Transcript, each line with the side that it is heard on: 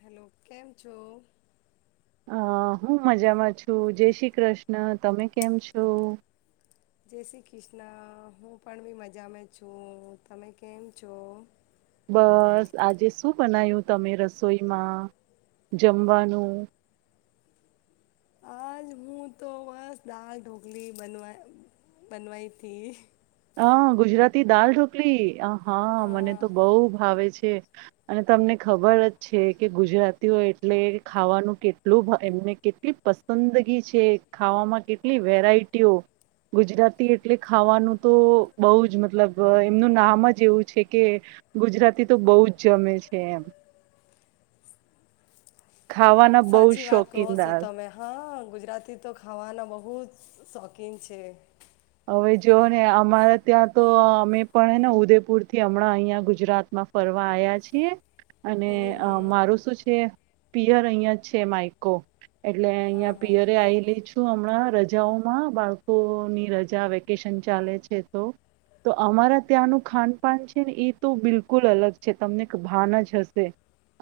left: Hello કેમ છો
right: હ હું મજામાં છું જય શ્રી કૃષ્ણ તમે કેમ છો
left: જય શ્રી કૃષ્ણ હું પણ બી મજામાં છું તમે કેમ છો?
right: બસ આજે શું બનાયું તમે રસોઈમાં, જમવાનું
left: આજ હું તો બસ દાલ ઢોકલી બનવા, બનવાઈ હતીથી
right: હા, ગુજરાતી દાલ ઢોકલી આહ હા મને તો બહુ ભાવે છે અને તમને ખબર જ છે કે ગુજરાતીઓ એટલે ખાવાનું કેટલું એમને કેટલી પસંદગી છે, ખાવામાં કેટલી વેરાયટીઓ ગુજરાતી એટલે ખાવાનું તો બહુ જ મતલબ એમનું નામ જ એવું છે કે ગુજરાતી તો બહુ જ જમે છે એમ ખાવાના બહુ
left: સાચી વાત કહો છો
right: શોકીનદાર
left: તમે હા ગુજરાતી તો ખાવાના બહુ જ શોખીન છે
right: હવે જોઓ ને અમારા ત્યાં તો અમે પણ ને ઉદેપુર થી હમણાં અહિયાં ગુજરાતમાં ફરવા આવ્યા છીએ. અને
left: હમ હમ
right: મારું શું છે પિયર અહીંયા જછે, માયકો એટલે
left: હા
right: અહિયાં
left: હા
right: પિયરે આલી છું. હણા રજાઓમાં બાળકોની [unintelligible] જ્યાં વેકેશન ચાલે છે, તો તો અમારા ત્યાંનું ખાનપાન છે ને એ તો બિલકુલ અલગ છે, તમને ભાન જ હશે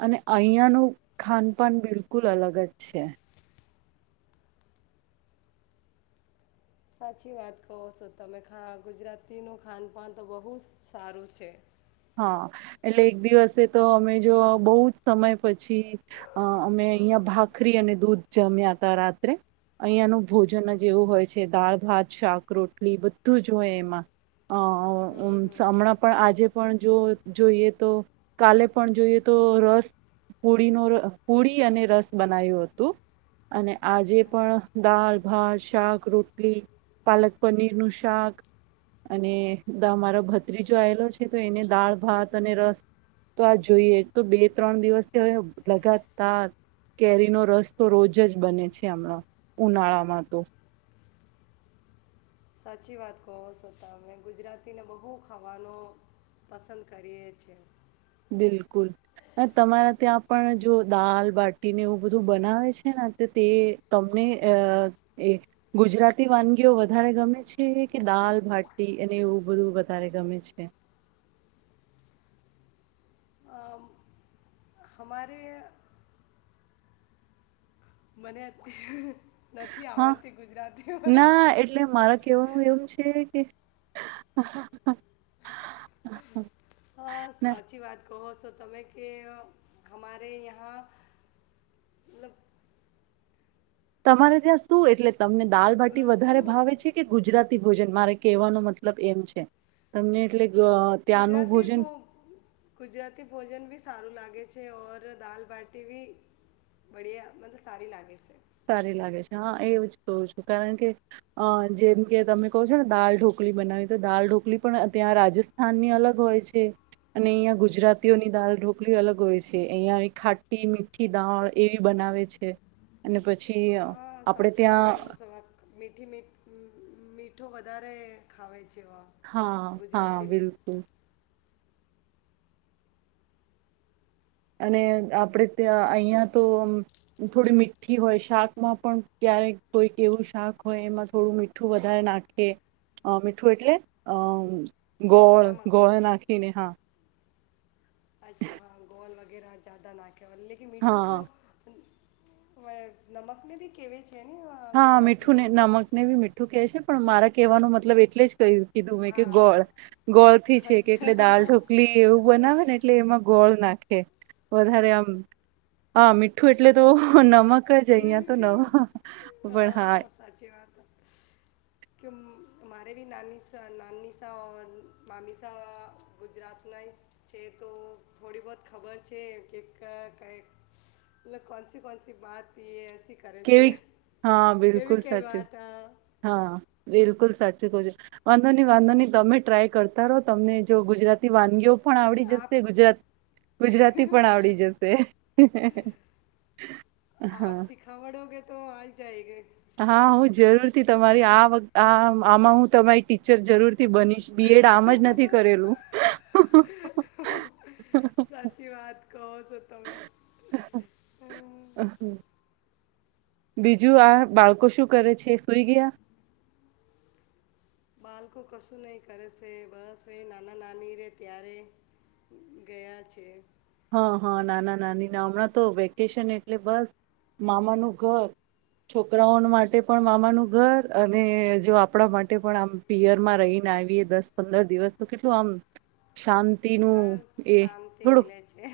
right: અને અહીંયાનું ખાનપાન બિલકુલ અલગ જ છે.
left: સાચી વાત કહો છો તમે ખા ગુજરાતીનું ખાનપાન તો બહુ સારું છે.
right: હા એટલે એક દિવસે તો અમે જો બહુ જ સમય પછી અ અમે અહિયાંયા ભાખરી અને દૂધ જમ્યા હતા રાત્રે અહીયાંયાનું ભોજન જે એવું હોય છે, દાળ ભાત શાક રોટલી બધું જ હોય એમાં હમણાં પણ આજે પણ જો જોઈએ તો કાલે પણ જોઈએ તો રસ પુડીનો પુડી અને રસ બનાવું હતું અને આજે પણ દાલ ભાત શાક રોટલી પાલક પનીર નું શાક અને મારો ભત્રીજો આવેલો છે. તો એને દાળ ભાત અને રસ તો આ જોઈએ તો બે ત્રણ દિવસ હવે લગાતા કેરીનો રસ તો રોજ જ બને છે, હમણાં ઉનાળામાં તો
left: સાચી વાત કહો છો તમે ગુજરાતીને બહુ ખાવાનું પસંદ કરીએ છેએ
right: બિલકુલ તમારા ત્યાં પણ જો દાલ બાટીને એવું બધું બનાવે છે, ને તે તમને અ એ ગુજરાતી વાનગીઓ વધારે ગમે છે, કે દાલ બાટી અને એવું બધું વધારે ગમે છે.
left: અમ, હમારે મને નથી
right: હા
left: આવડતી ગુજરાતી પણ
right: ના એટલે મારા કેવા એવું છે, કે [inaudible]
left: હા સાચી વાત કહો [unintelligible] કે હમારે યહાં એં મતલબ
right: તમારે ત્યાં શું એટલે તમને દાલબાટી
left: અ, શું
right: વધારે ભાવે છે, કે ગુજરાતી ભોજન મારે કેવાનો મતલબ એમ છે, તમને એટલે ગ ત્યાંનું
left: ગુજરાતી
right: ભોજન
left: [unintelligible] ગુજરાતી ભોજન બી સારું લાગે છે. [unintelligible] દાલ બાટી [unintelligible] બડિયા મબ સારી લાગે છે.
right: સારી લાગે છે. હા એવું જ કહું છું. કારણ કે, અ જેમ કે તમે કહો છો ને દાલ ઢોકલી બનાવી તો દાલ ઢોકલી પણ ત્યાં, રાજસ્થાનની અલગ હોય છે. અને અહીંયા ગુજરાતીઓની દાલ ઢોકલી અલગ હોય છે, અહં ખાટી મીઠી દાળ એવી બનાવે છે. અને પછી
left: હ
right: આપણે
left: સાચી વાત
right: ત્યાં
left: કહું [unintelligible] મીઠી મીઠ મીઠો વધારે ખાવે છે. વા
right: હા હા
left: ગુજરાતી
right: બિલકુલ અને આપણેે ત્યા [unintelligible] તો થોડી મીઠી હોય શાકમાં પણ ક્યારેક કોઈક એવું શાક હોય એમાં થોડું મીઠું વધારે નાખે મીઠું એટલે અ ગોળ
left: નમક
right: ગોળ નાખીને હા
left: અચ્છા હા ગોલ વગેરા જદા [unintelligible] [unintelligible] મીઠું તો.
right: હા
left: હ નમકનીથી કેવી
right: હા મીઠું ને નમકને [unintelligible] મીઠું [unintelligible] છે. પણ મારા કહેવાનો મતલબ એટલે જ કહ્યું. કીધું મેં કે ગોળ ગોળ થી છે, કે
left: અચ્છા
right: એટલે દાળ ઢોકલી એવું બનાવે ને એટલે એમાં ગોળ નાખે વધારે આમ હા મીઠું એટલે તો નમક. [unintelligible] તો નવા
left: હા સાચી વાત કે મ મારે બી નાની સા નાની શા ઓર મામીસા ગુજરાતનાઇ છે. તો થોડી બહુત ખબર છે કે ક કઇ મત કોન સી કોન સી વાત
right: કેવી, હા બિલકુલ
left: કેવી કેવી
right: સચ
left: વાત હા.
right: હા બિલકુલ સાચું કહુ છું, વાંધોની વાંધોની. તમે ટ્રાય કરતા રહો તમને જો ગુજરાતી વાનગીઓ પણ આવડી
left: આપ
right: જશે. ગુજરાતી ગુજરાતી પણ આવડી જશે. [unintelligible] હા
left: ખાવડોગે તો આઇ જાયગે
right: હા હું જરૂરથી તમારી આ વક આ આમાં હું તમારી ટીચર જરૂર
left: સાચી વાત કહો છો. તોમે હ
right: બીજું આ બાળકો શું કરે છે? સુઈ ગયા?
left: બાળકો કશું નહી કરે છે. બસ એ નાના નાની રે ત્યારે ગયા છે.
right: હા હા, નાના નાની ના હમણાં તો વેકેશન એટલે બસ મામાનું ઘર. છોકરાઓ માટે પણ મામાનું ઘર અને જો આપણા માટે પણ આમ પિયરમાં રહીને આવીએ દસ પંદર દિવસ તો કેટલું આમ શાંત તી નું
left: હા
right: એ
left: શાંતિ
right: થોડો
left: મિલે છે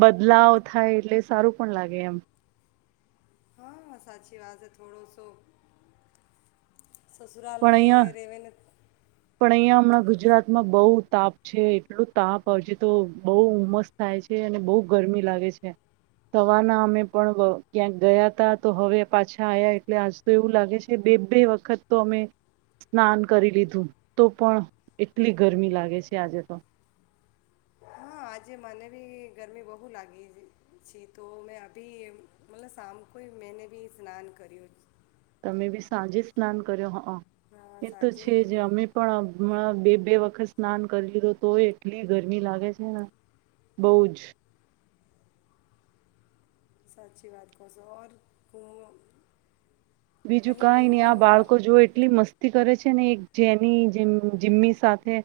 right: બદલાવ થાય એટલે સારું પણ લાગે એમ
left: હા સાચી વાત છે. થોડોસો સસુરાલ
right: પણ
left: મે
right: અહિયાં
left: રેવેેને
right: પણ અહીયાં હમણાં ગુજરાતમાં બહુ તાપ છે. એટલું તાપ હજુ તો બહુ ઉમસ થાય છે. અને બહુ ગરમી લાગે છે. સવારના અમે પણ વ ક્યાંક ગયા તા તો હવે પાછા આયા. એટલે આજ તો એવું લાગે છે બે બે વખત તો અમે સ્નાન કરી લીધું. તો પણ એટલી ગરમી લાગે છે આજે તો.
left: હા આજે મને બી ગરમી બહુ લાગી છે. તો મેં અભી મતલબ સામ કોઈ મેને બી સ્નાન કર્યું.
right: તમે બી સાંજે જ સ્નાન કર્યો હ
left: હા
right: એ તો
left: સાંજે
right: છે જ
left: કર્યું
right: અમે પણ હમણાં બે. બે વખત સ્નાન કરી લીધો તો એ એટલી ગરમી લાગે છે ને. બહુ જ
left: સાચી વાત કશ ઓર કો
right: બીજું કઈ નહી આ બાળકો જો એટલી મસ્તી કરે છ ને એક જેની જેમ જીમ્મી સાથે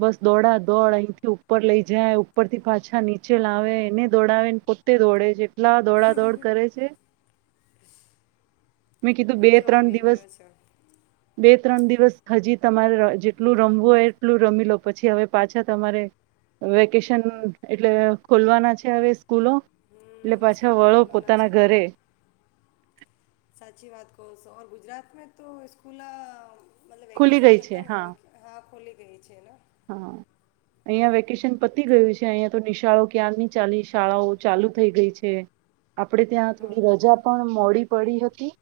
right: બસ દોડા દોડ અહીથી ઉપર લઈ જાય ઉપર થી પાછા નીચે લાવે, એને દોડાવે ને પોતે દોડે છે. લા દોડા દોડ કરે છે મેં કીધું બે
left: મજો
right: ત્રણ
left: આવી
right: દિવસ
left: ગયો છે
right: બે ત્રણ દિવ દિવસ હજી તમારે જેટલું રમવું હોય એટલું રમી લો. પછી હવે પાછા તમારે વેકેશન એટલે ખોલવાના છે હવે સ્કૂલો, એટલે
left: હમ
right: પાછા
left: સ્કૂલો
right: વળો
left: ખોલવાના છે
right: પોતાના ઘરે.
left: સાચી વાત કહો છો. ગુજરાત મે તો સ્સ્કૂલા મતલબ
right: ખુલી
left: વેકેશન
right: ગઈ છે
left: ખતમ
right: હા
left: હોય હા ખોલી ગઈ છેને
right: હા અહંયા વેકેશન પતી ગયું છે. અહિયાયા તો નિશાળો ક્યા્ર ની ચાલી શાળાઓ ચાલુ થઈ ગઈ છે. આપડે ત્યાં થોડી
left: હા
right: રજા પણ મોળી પડી હતી.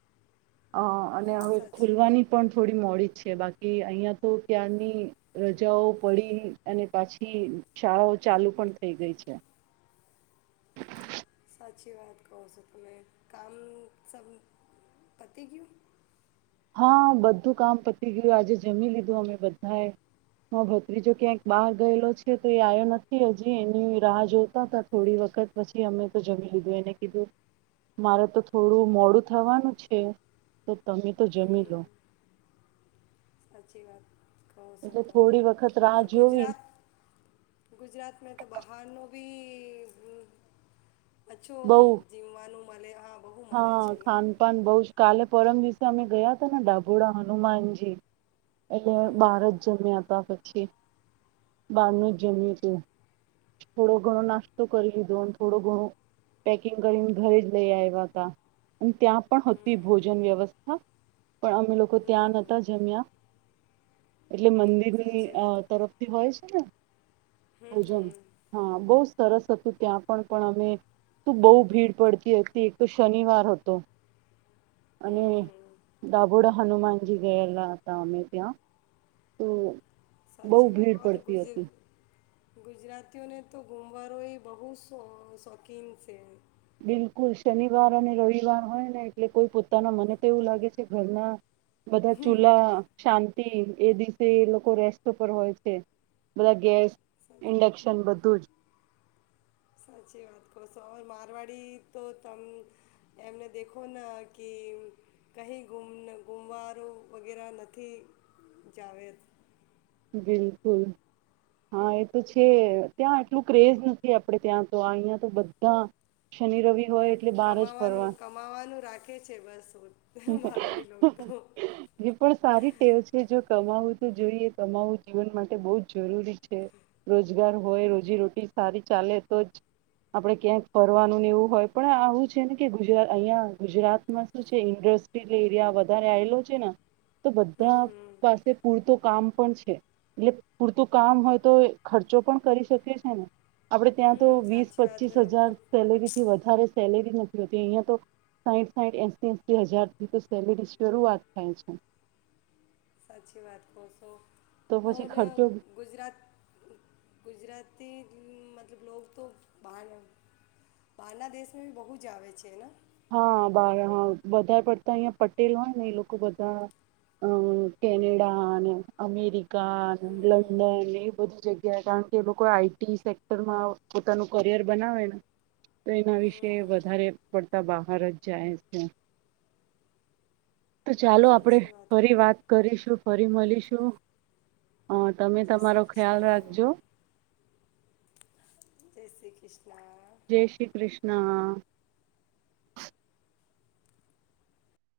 right: અ અને
left: હા
right: હવે
left: સાચી વાત
right: ખુલવાની પણ થોડી મોડી જ છે, અને બાકી. કે અહિયાં તો ત્યારની. જઓ પડી અને પાછી શાળાઓ ચાલુ પણ થઈ ગઈ છે.
left: [unintelligible] વાત કહો છો તમે કામ સબ પતિ. [unintelligible]
right: હા બધું કામ પતી ગયું આજે જમી લીધું અમે બધાએ ભત્રીજો ક્યાંક બહાર ગયેલો છે, તો એ આવ્યો નથી હજી એની રાહ જોતા હતા થોડી વખત પછી અમે તો જમી લીધું એને કીધું મારે તો થોડું મોડું થવાનું છે, તો તમે. તો જમી લો.
left: સાચી વાત.
right: એટલે થોડી વખત રાહ
left: [unintelligible]
right: જોવી
left: ગુજરાત ગુજરાત મે તો બહાર ન.
right: બહુ
left: [unintelligible] જીવવાનું. [unintelligible]
right: હા
left: છે ને
right: ખાનપાન બહુ જ કલે. પરમ દિવસે અમે ગયા હતા ને ડાભોળ હનુમાનજી. એટલે બહાર જ જમ્યા હતા. બાર [unintelligible] જ જમય તું થોડો ઘણો નાસ્તો કરી લીધો અને થોડો ઘણો પેકિંગ કરીને ઘરે જ લઈ આવ્યા. ત્યાં પણ હતી ભોજન વ્યવસ્થા પણ અમે લોકો ત્યાં નતા જમ્યા. એટલે મંદિરની
left: સાચી
right: અ
left: વાત કહો
right: તરફથી હોય છે, ને. ઓજન હા બ સરસ હતું ત્યાં પણ પણ અમે ત બહુ ભીડ પડતી હતી. ત શનિવાર હતો હતો અને
left: હમ હમ
right: દાભોડા હનુમાનજી ગયેલા હતા અમે ત્યાં બહુ
left: સાચી
right: ભીડ
left: વાત ઓર
right: પડતી
left: ગુજર
right: હતી.
left: ગુજરાતીઓને તો ગુમવારો એ [unintelligible] શોખીન છે.
right: બિલકુલ શનિવાર અને રવિવાર હોય ને એટલે કોઈ પોતાના મને તો એવું લાગે છે, ઘરના બધા ચૂલા શાંત એ દિવસે એ લોકો [unintelligible] પર હોય છે, બધા ગેસ.
left: સા-
right: ઇન્ડક્શન બધું જ
left: સાચી વાત કહ છો મારવાડી તો તમે એમને દેખો ને કે કઈ ગુમ ગુમવારો વગેરે નથી જાવ
right: બિલકુલ હા એ તો છે, ત્યાં એટલું ક્રેઝ નથી આપડે ત્યાં તો આ અહિયાં તો બધા શનિ રવિ. હોય એટલે બહાર જ
left: કમાવાનું
right: ફરવા
left: કમાવાનું રાખે છે, બસ. મારવાડી લોકો તો
right: એ પણ સારી ટેવ છે, જો કમાું તો જોઈએ કમાવું જીવન માટે બહ જ જરૂરી છે, રોજ. રોજગાર હોય રોજી રોટી સારી. ચાલે તો જ આપડે ક્યાંક ફરવાનું ને એવું હોય પણ આવું છે, ને કે ગુજરાત અહિયાં ગુજરાતમાં શું છે. એરિયા વધારે આવેલો છે, ને તો
left: હમ
right: બધા
left: હમ
right: પાસે પૂરતો કામ પણ છે એટલે પૂરતું કામ હોય તો ખર્ચો પણ કરી શકી છે ને આપડે ત્યાં તો
left: હમ
right: વીસ
left: સાચી વાત
right: પચીસ
left: કહો છો.
right: હજાર
left: પોત
right: સેલેરી થી વધારે સેલેરી યા તો સાઈઠ સાઈઠ એંશી હજાર થી તો સેલેરી શરૂઆત થાય છે.
left: સાચી વાત ખૂબ
right: તો પછી ખર્ચો
left: મતલબ લોકો તો બહના બહારના દેશમાં ભી બહુ જ આવેે છેને
right: હા બાર હા વધારે પડતા અહીં પટેલ હોય ને એ લોકો બધા અ કેનેડા ને અમેરિકા કા લંડન એ બધી જગ્યા કારણ કે એ લોકો આઈટી સેક્ટરમાં પોતાનું કરિયર બનાવે ને તો એના
left: હમ
right: વિશે વધારે પડ બહાર જ જાય છે. તો ચાલો આપડે ફરી વાત કરીશું. ફરી મળીશું. હ તમે
left: જય
right: તમારો
left: શ્રી
right: ખ્યાલ
left: કૃષ્ણ
right: રાખજો.
left: જય શ્રી કૃષ્ણ.
right: જય શ્રી કૃષ્ણ.